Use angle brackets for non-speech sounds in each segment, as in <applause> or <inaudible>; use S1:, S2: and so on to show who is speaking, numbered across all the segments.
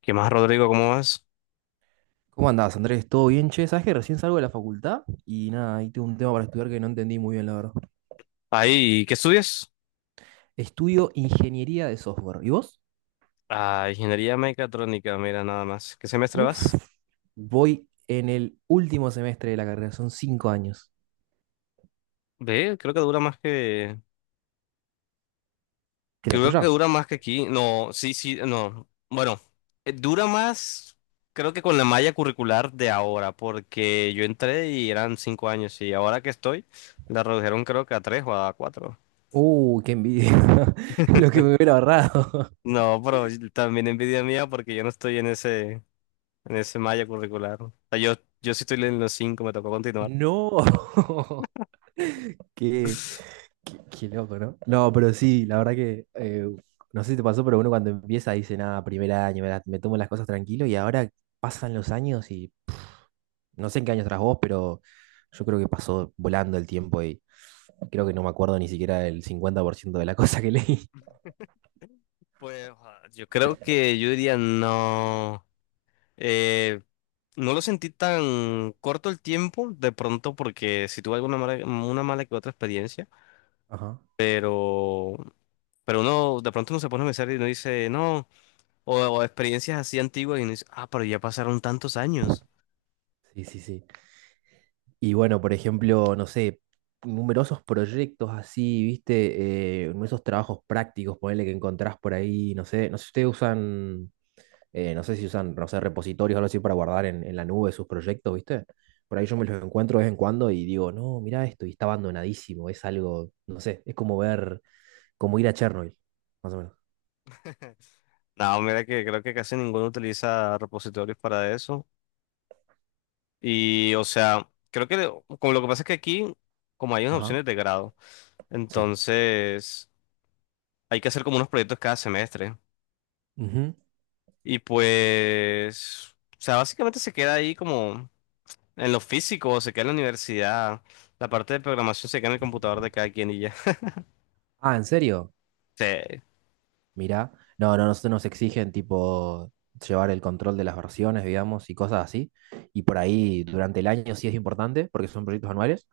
S1: ¿Qué más, Rodrigo? ¿Cómo vas?
S2: ¿Cómo andás, Andrés? ¿Todo bien, che? ¿Sabés que recién salgo de la facultad? Y nada, ahí tengo un tema para estudiar que no entendí muy bien, la verdad.
S1: Ahí, ¿qué estudias?
S2: Estudio ingeniería de software. ¿Y vos?
S1: Ah, ingeniería mecatrónica, mira, nada más. ¿Qué semestre vas?
S2: Uf, voy en el último semestre de la carrera, son cinco años.
S1: Ve, creo que dura más que
S2: ¿Qué la
S1: creo que
S2: tuya?
S1: dura más que aquí. No, sí, sí, no. Bueno, dura más, creo que con la malla curricular de ahora, porque yo entré y eran 5 años y ahora que estoy, la redujeron creo que a 3 o a 4.
S2: Qué envidia. <laughs> Lo que me hubiera ahorrado. <laughs>
S1: No, pero también envidia mía porque yo no estoy en ese malla curricular. O sea, yo sí estoy en los 5, me tocó continuar.
S2: No. <laughs> Qué, qué loco, ¿no? No, pero sí, la verdad que no sé si te pasó, pero uno cuando empieza dice, nada, primer año, me tomo las cosas tranquilo y ahora pasan los años y no sé en qué año estás vos, pero yo creo que pasó volando el tiempo y creo que no me acuerdo ni siquiera el 50% de la <laughs> cosa que leí.
S1: Pues, yo creo que yo diría no. Eh, no lo sentí tan corto el tiempo, de pronto, porque si tuve una mala que otra experiencia,
S2: Ajá.
S1: pero, pero uno de pronto uno se pone a pensar y uno dice, no, o experiencias así antiguas y uno dice, ah, pero ya pasaron tantos años.
S2: Sí, sí, sí. Y bueno, por ejemplo, no sé, numerosos proyectos así, viste, numerosos trabajos prácticos, ponele que encontrás por ahí, no sé, no sé si ustedes usan, no sé si usan, no sé, repositorios o algo así para guardar en la nube sus proyectos, viste. Por ahí yo me los encuentro de vez en cuando y digo, no, mirá esto, y está abandonadísimo, es algo, no sé, es como ver como ir a Chernobyl, más o menos.
S1: <laughs> No, mira que creo que casi ninguno utiliza repositorios para eso. Y, o sea, creo que como lo que pasa es que aquí, como hay unas
S2: Ajá,
S1: opciones de grado,
S2: sí.
S1: entonces. Hay que hacer como unos proyectos cada semestre.
S2: Ujú.
S1: Y pues, o sea, básicamente se queda ahí como en lo físico, se queda en la universidad. La parte de programación se queda en el computador de cada quien y ya. <laughs>
S2: Ah, ¿en serio?
S1: Sí.
S2: Mirá. No, no, nosotros nos exigen tipo llevar el control de las versiones, digamos, y cosas así. Y por ahí durante el año sí es importante, porque son proyectos anuales,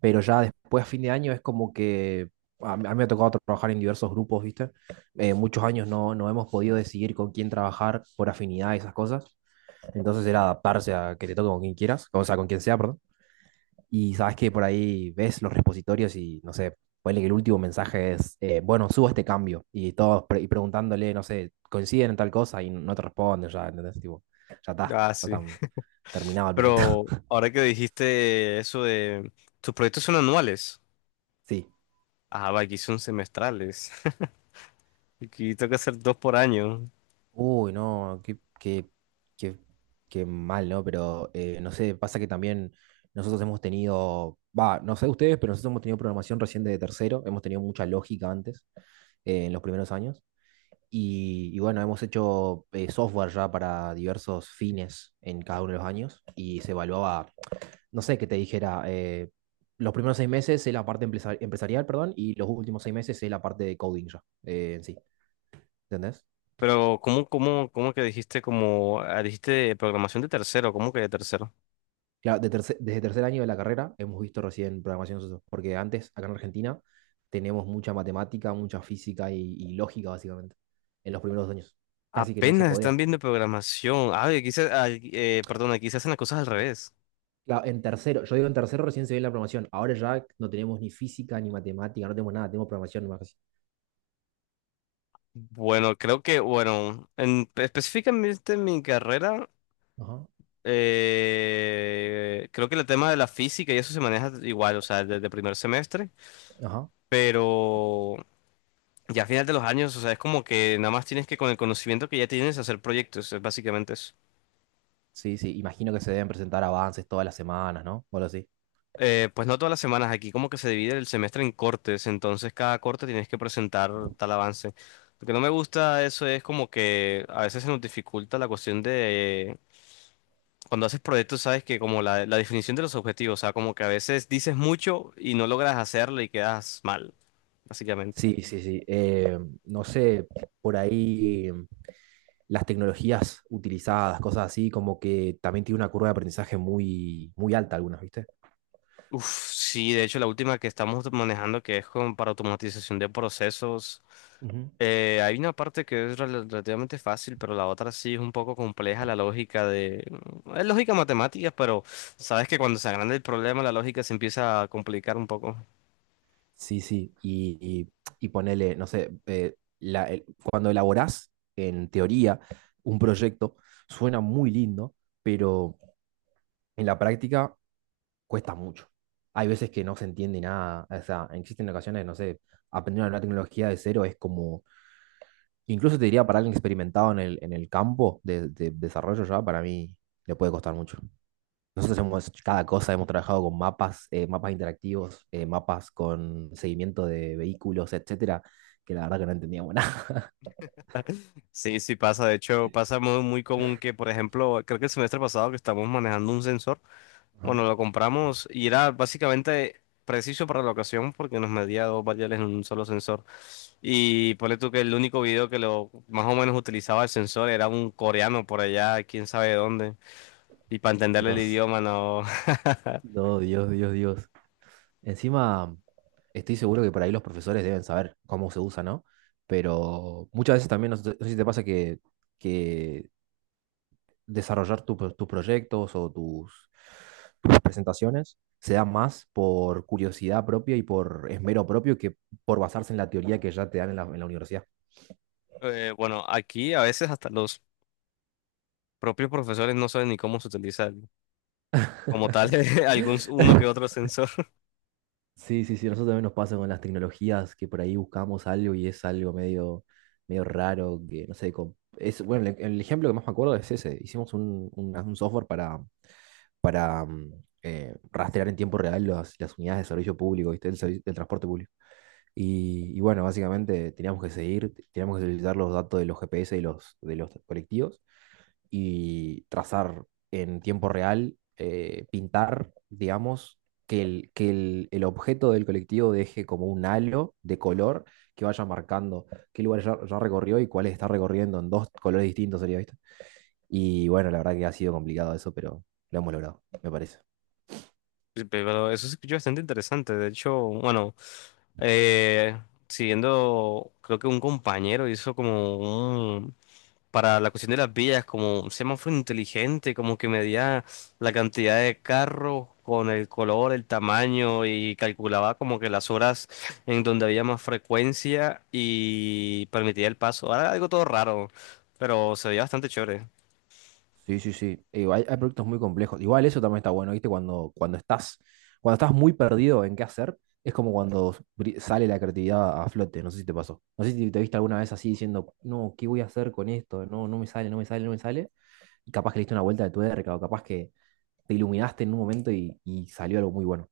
S2: pero ya después, a fin de año, es como que a mí me ha tocado trabajar en diversos grupos, ¿viste? Muchos años no, no hemos podido decidir con quién trabajar por afinidad y esas cosas. Entonces era adaptarse a que te toque con quien quieras, o sea, con quien sea, perdón. Y sabes que por ahí ves los repositorios y no sé, ponele que el último mensaje es, bueno, subo este cambio. Y todos preguntándole, no sé, coinciden en tal cosa y no te responden ya, ¿entendés? Tipo,
S1: Ah,
S2: ya
S1: sí.
S2: está terminado el proyecto.
S1: Pero
S2: <laughs>
S1: ahora que dijiste eso de tus proyectos son anuales.
S2: Sí.
S1: Ah, va, aquí son semestrales. <laughs> Aquí tengo que hacer 2 por año.
S2: Uy, no, qué, qué mal, ¿no? Pero no sé, pasa que también nosotros hemos tenido, va, no sé ustedes, pero nosotros hemos tenido programación recién de tercero, hemos tenido mucha lógica antes, en los primeros años. Y bueno, hemos hecho software ya para diversos fines en cada uno de los años y se evaluaba, no sé qué te dijera, los primeros seis meses es la parte empresarial, perdón, y los últimos seis meses es la parte de coding ya, en sí, ¿entendés?
S1: Pero, ¿cómo que dijiste como dijiste programación de tercero? ¿Cómo que de tercero?
S2: Claro, desde tercer año de la carrera hemos visto recién programación, nosotros, porque antes, acá en Argentina, tenemos mucha matemática, mucha física y lógica, básicamente, en los primeros años. Casi que no se
S1: Apenas están
S2: codea.
S1: viendo programación. Ah, perdón, aquí se hacen las cosas al revés.
S2: Claro, en tercero, yo digo en tercero recién se ve la programación. Ahora ya no tenemos ni física ni matemática, no tenemos nada, tenemos programación nomás. Casi.
S1: Bueno, creo que, bueno, específicamente en mi carrera,
S2: Ajá,
S1: creo que el tema de la física y eso se maneja igual, o sea, desde primer semestre,
S2: ajá.
S1: pero ya a final de los años, o sea, es como que nada más tienes que con el conocimiento que ya tienes hacer proyectos, es básicamente eso.
S2: Sí, sí, imagino que se deben presentar avances todas las semanas, ¿no? O algo así.
S1: Pues no todas las semanas, aquí como que se divide el semestre en cortes, entonces cada corte tienes que presentar tal avance. Lo que no me gusta eso es como que a veces se nos dificulta la cuestión de cuando haces proyectos, sabes que como la definición de los objetivos, o sea, como que a veces dices mucho y no logras hacerlo y quedas mal, básicamente.
S2: Sí, sí, sí. No sé, por ahí las tecnologías utilizadas, cosas así, como que también tiene una curva de aprendizaje muy, muy alta algunas, ¿viste?
S1: Uf, sí, de hecho la última que estamos manejando que es como para automatización de procesos. Hay una parte que es relativamente fácil, pero la otra sí es un poco compleja, la lógica de... mm, es lógica matemática, pero sabes que cuando se agranda el problema, la lógica se empieza a complicar un poco.
S2: Sí, sí, y ponele, no sé, cuando elaborás en teoría un proyecto, suena muy lindo, pero en la práctica cuesta mucho. Hay veces que no se entiende nada, o sea, existen ocasiones, no sé, aprender una nueva tecnología de cero es como, incluso te diría para alguien experimentado en el campo de desarrollo ya, para mí le puede costar mucho. Nosotros hemos hecho cada cosa, hemos trabajado con mapas, mapas interactivos, mapas con seguimiento de vehículos, etcétera, que la verdad que no entendíamos <laughs> nada.
S1: Sí, sí pasa. De hecho, pasa muy, muy común que, por ejemplo, creo que el semestre pasado que estamos manejando un sensor, bueno,
S2: Ajá.
S1: lo compramos y era básicamente preciso para la ocasión porque nos medía dos variables en un solo sensor. Y ponle tú que el único video que lo más o menos utilizaba el sensor era un coreano por allá, quién sabe dónde. Y para entenderle el
S2: Dios,
S1: idioma, no. <laughs>
S2: no, Dios, Dios, Dios. Encima, estoy seguro que por ahí los profesores deben saber cómo se usa, ¿no? Pero muchas veces también, no sé, no sé si te pasa que desarrollar tus proyectos o tus presentaciones se da más por curiosidad propia y por esmero propio que por basarse en la teoría que ya te dan en la universidad.
S1: Bueno, aquí a veces hasta los propios profesores no saben ni cómo se utiliza como tal <laughs> algún uno que
S2: <laughs>
S1: otro sensor. <laughs>
S2: Sí, sí, sí, nosotros también nos pasa con las tecnologías que por ahí buscamos algo y es algo medio, medio raro, que no sé, es, bueno, el ejemplo que más me acuerdo es ese, hicimos un software para rastrear en tiempo real las unidades de servicio público, ¿viste? Del transporte público. Y bueno, básicamente teníamos que seguir, teníamos que utilizar los datos de los GPS y de los colectivos y trazar en tiempo real, pintar, digamos, el objeto del colectivo deje como un halo de color que vaya marcando qué lugares ya recorrió y cuáles está recorriendo en dos colores distintos, sería, ¿viste? Y bueno, la verdad que ha sido complicado eso, pero lo hemos logrado, me parece.
S1: Sí, pero eso se escucha bastante interesante. De hecho, bueno, eh, siguiendo, creo que un compañero hizo como un para la cuestión de las vías, como un semáforo inteligente, como que medía la cantidad de carros con el color, el tamaño y calculaba como que las horas en donde había más frecuencia y permitía el paso. Ahora algo todo raro, pero se veía bastante chévere.
S2: Sí, sí, sí. Digo, hay proyectos muy complejos. Igual eso también está bueno, ¿viste? Cuando estás muy perdido en qué hacer, es como cuando sale la creatividad a flote. No sé si te pasó. No sé si te viste alguna vez así diciendo, no, ¿qué voy a hacer con esto? No, no me sale, no me sale, no me sale. Y capaz que le diste una vuelta de tuerca o capaz que te iluminaste en un momento y salió algo muy bueno.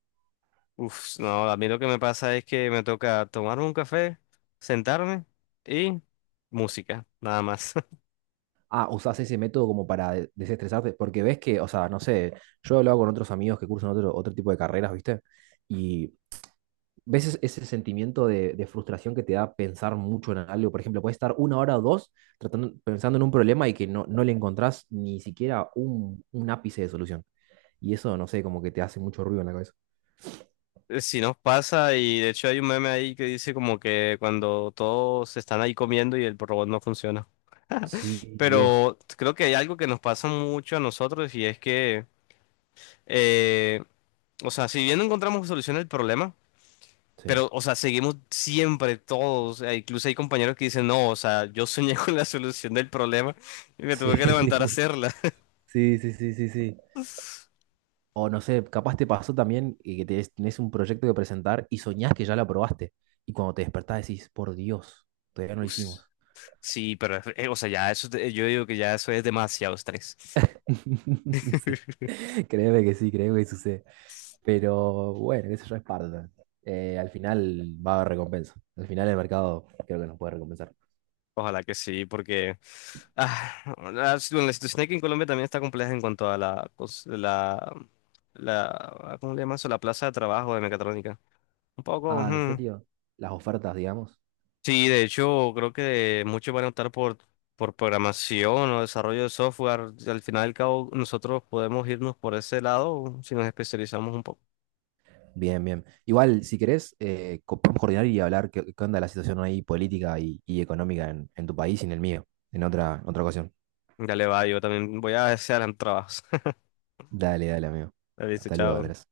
S1: Uf, no, a mí lo que me pasa es que me toca tomar un café, sentarme y música, nada más. <laughs>
S2: Ah, usás ese método como para desestresarte, porque ves que, o sea, no sé, yo he hablado con otros amigos que cursan otro tipo de carreras, ¿viste? Y ¿ves ese sentimiento de frustración que te da pensar mucho en algo? Por ejemplo, puedes estar una hora o dos tratando, pensando en un problema y que no, no le encontrás ni siquiera un ápice de solución. Y eso, no sé, como que te hace mucho ruido en la cabeza.
S1: Sí nos pasa y de hecho hay un meme ahí que dice como que cuando todos están ahí comiendo y el robot no funciona.
S2: Sí, Dios.
S1: Pero creo que hay algo que nos pasa mucho a nosotros y es que, eh, o sea, si bien no encontramos solución al problema,
S2: Sí.
S1: pero, o sea, seguimos siempre todos, incluso hay compañeros que dicen, no, o sea, yo soñé <laughs> con la solución del problema y me
S2: Sí.
S1: tuve que levantar a
S2: <laughs>
S1: hacerla.
S2: Sí, sí, sí, sí, sí. O no sé, capaz te pasó también que tenés un proyecto que presentar y soñás que ya lo aprobaste. Y cuando te despertás decís, por Dios, todavía no lo
S1: Us,
S2: hicimos.
S1: sí, pero, o sea, ya eso, es yo digo que ya eso es demasiado estrés.
S2: <laughs> Sí.
S1: <laughs>
S2: Créeme que sí, créeme que sucede. Pero bueno, eso ya es parte también. Al final va a haber recompensa. Al final el mercado creo que nos puede recompensar.
S1: Ojalá que sí, porque ah, la situación aquí en Colombia también está compleja en cuanto a la, cos- la- ¿cómo le llaman eso? La plaza de trabajo de mecatrónica. Un poco,
S2: Ah, ¿en
S1: ujú.
S2: serio? Las ofertas, digamos.
S1: Sí, de hecho, creo que muchos van a optar por programación o desarrollo de software. Al final y al cabo, nosotros podemos irnos por ese lado si nos especializamos un poco.
S2: Bien, bien. Igual, si querés, podemos coordinar y hablar qué, qué onda la situación ahí política y económica en tu país y en el mío, en otra ocasión.
S1: Dale, va, yo también voy a hacer trabajos.
S2: Dale, dale, amigo.
S1: <laughs> Listo,
S2: Hasta luego,
S1: chao.
S2: Andrés.